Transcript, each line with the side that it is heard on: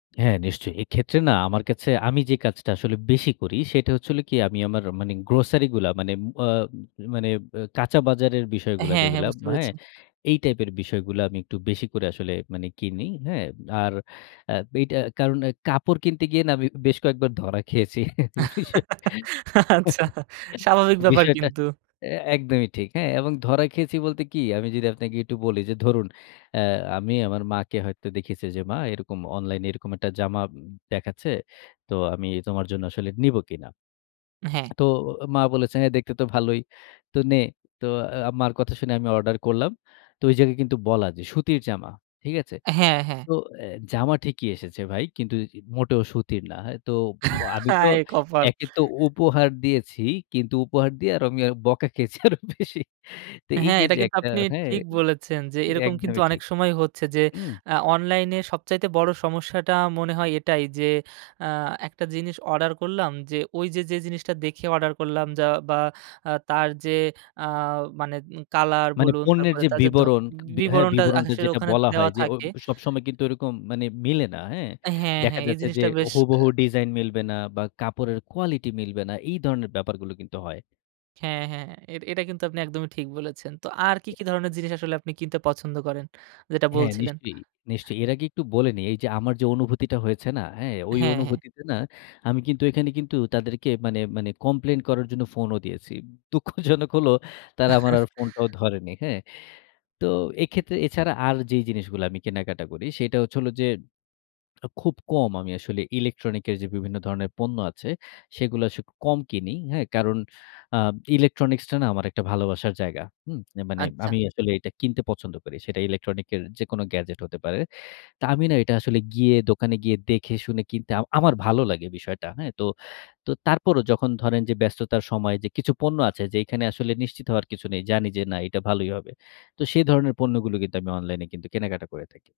left: হ্যাঁ, নিশ্চয়ই। এক্ষেত্রে না আমার কাছে আমি যে কাজটা আসলে বেশি করি, সেটা হচ্ছে হলো কি, আমি আমার মানে গ্রোসারি গুলা মানে অ মানে ব্যা কাঁচা বাজারের বিষয়গুলা
right: হ্যাঁ, হ্যাঁ
left: যেগুলা,
right: বুঝতে
left: হ্যাঁ,
right: পেরেছি।
left: এই টাইপের বিষয়গুলা আমি একটু বেশি করে আসলে মানে কিনি, হ্যাঁ। আর আ এইটা কারণ কাপড় কিনতে গিয়ে না, আমি বেশ কয়েকবার ধরা খেয়েছি। বিষয়
right: আচ্ছা স্বাভাবিক ব্যাপার
left: বিষয়টা
right: কিন্তু।
left: অ্যা একদমই ঠিক। হ্যাঁ এবং ধরা খেয়েছি বলতে কী, আমি যদি আপনাকে একটু বলি যে, ধরুন, অ্যা আমি আমার মাকে হয়তো দেখেছি যে, মা এরকম অনলাইনে এরকম একটা জামা দেখাচ্ছে। তো আমি তোমার জন্য আসলে নিবো কিনা?
right: হ্যাঁ।
left: তো মা বলেছে, "হ্যাঁ, দেখতে তো ভালোই। তো নে।" তো অ্যা মার কথা শুনে আমি অর্ডার করলাম। তো ওই জায়গায় কিন্তু বলা যে, সুতির জামা। ঠিক আছে?
right: হ্যাঁ, হ্যাঁ।
left: তো অ্যা জামা ঠিকই এসেছে ভাই। কিন্তু মোটেও সুতির না। তো আমি তো
right: হায়! কপাল।
left: একে তো উপহার দিয়েছি, কিন্তু উপহার দিয়ে আরো আমি বকা খেয়েছি আরো বেশি। তো এই
right: হ্যাঁ,
left: যে,
right: এটা
left: যে
right: কিন্তু
left: একটা
right: আপনি
left: হ্যাঁ
right: ঠিক বলেছেন যে, এরকম কিন্তু
left: একদমই
right: অনেক
left: ঠিক।
right: সময় হচ্ছে যে,
left: হুম।
right: আ অনলাইনে সবচাইতে বড় সমস্যাটা মনে হয় এটাই যে, আ একটা জিনিস অর্ডার করলাম, যে ওই যে, যে জিনিসটা দেখে অর্ডার করলাম যা বা আ তার যে আ মানে উ কালার
left: মানে
right: বলুন,
left: পণ্যের
right: তারপরে
left: যে
right: তাদের ধ
left: বিবরণ, হ্যাঁ,
right: বিবরণটা
left: বিবরণটা
right: আসলে
left: যেটা
right: ওখানে
left: বলা
right: দেওয়া
left: হয় যে, অ
right: থাকে
left: সবসময় কিন্তু ওরকম মানে মিলে না, হ্যাঁ।
right: হ্যাঁ,
left: দেখা
right: হ্যাঁ, এই
left: যাচ্ছে যে,
right: জিনিসটা বেশ আ
left: হুবহু ডিজাইন মিলবে না বা কাপড়ের কোয়ালিটি মিলবে না। এই ধরনের ব্যাপারগুলো কিন্তু হয়।
right: হ্যাঁ, হ্যাঁ। এ এটা কিন্তু আপনি একদমই ঠিক বলেছেন। তো আর কি, কি ধরনের জিনিস আসলে আপনি কিনতে পছন্দ করেন, যেটা
left: হ্যাঁ,
right: বলছিলেন।
left: নিশ্চয়ই, নিশ্চয়ই। এর আগে একটু বলে নেই। এই যে আমার যে অনুভূতিটা হয়েছে না, হ্যাঁ, ঐ
right: হ্যাঁ, হ্যাঁ।
left: অনুভূতিতে না আমি কিন্তু এখানে কিন্তু তাদেরকে মানে মানে কমপ্লেইন করার জন্য ফোনও দিয়েছি। দুঃখজনক হলো, তারা আমার আর ফোনটাও ধরেনি। হ্যাঁ? তো এক্ষেত্রে এছাড়া আর, যে জিনিসগুলা আমি কেনাকাটা করি, সেটা হচ্ছে হলো যে, আ খুব কম আসলে ইলেকট্রনিক এর যে বিভিন্ন ধরণের পণ্য আছে, সেগুলা আসলে কম কিনি। হ্যাঁ, কারণ আ ইলেকট্রনিক্সটা না আমার একটা ভালোবাসার জায়গা। হুম, মানে
right: আচ্ছা।
left: আমি আসলে এটা কিনতে পছন্দ করি। সেটা ইলেকট্রনিক্স এর যেকোন গ্যাজেট হতে পারে। তো আমি না এটা আসলে গিয়ে দোকানে গিয়ে, দেখে শুনে কিনতে আম আমার ভালো লাগে বিষয়টা, হ্যাঁ তো। তো তারপরও যখন ধরেন যে, ব্যস্ততার সময় যে, কিছু পণ্য আছে যে, এখানে আসলে নিশ্চিত হওয়ার কিছু নেই। জানি যে না, এটা ভালোই হবে। তো সেই ধরণের পণ্যগুলো কিন্তু আমি অনলাইনে কিন্তু কেনাকাটা করে থাকি।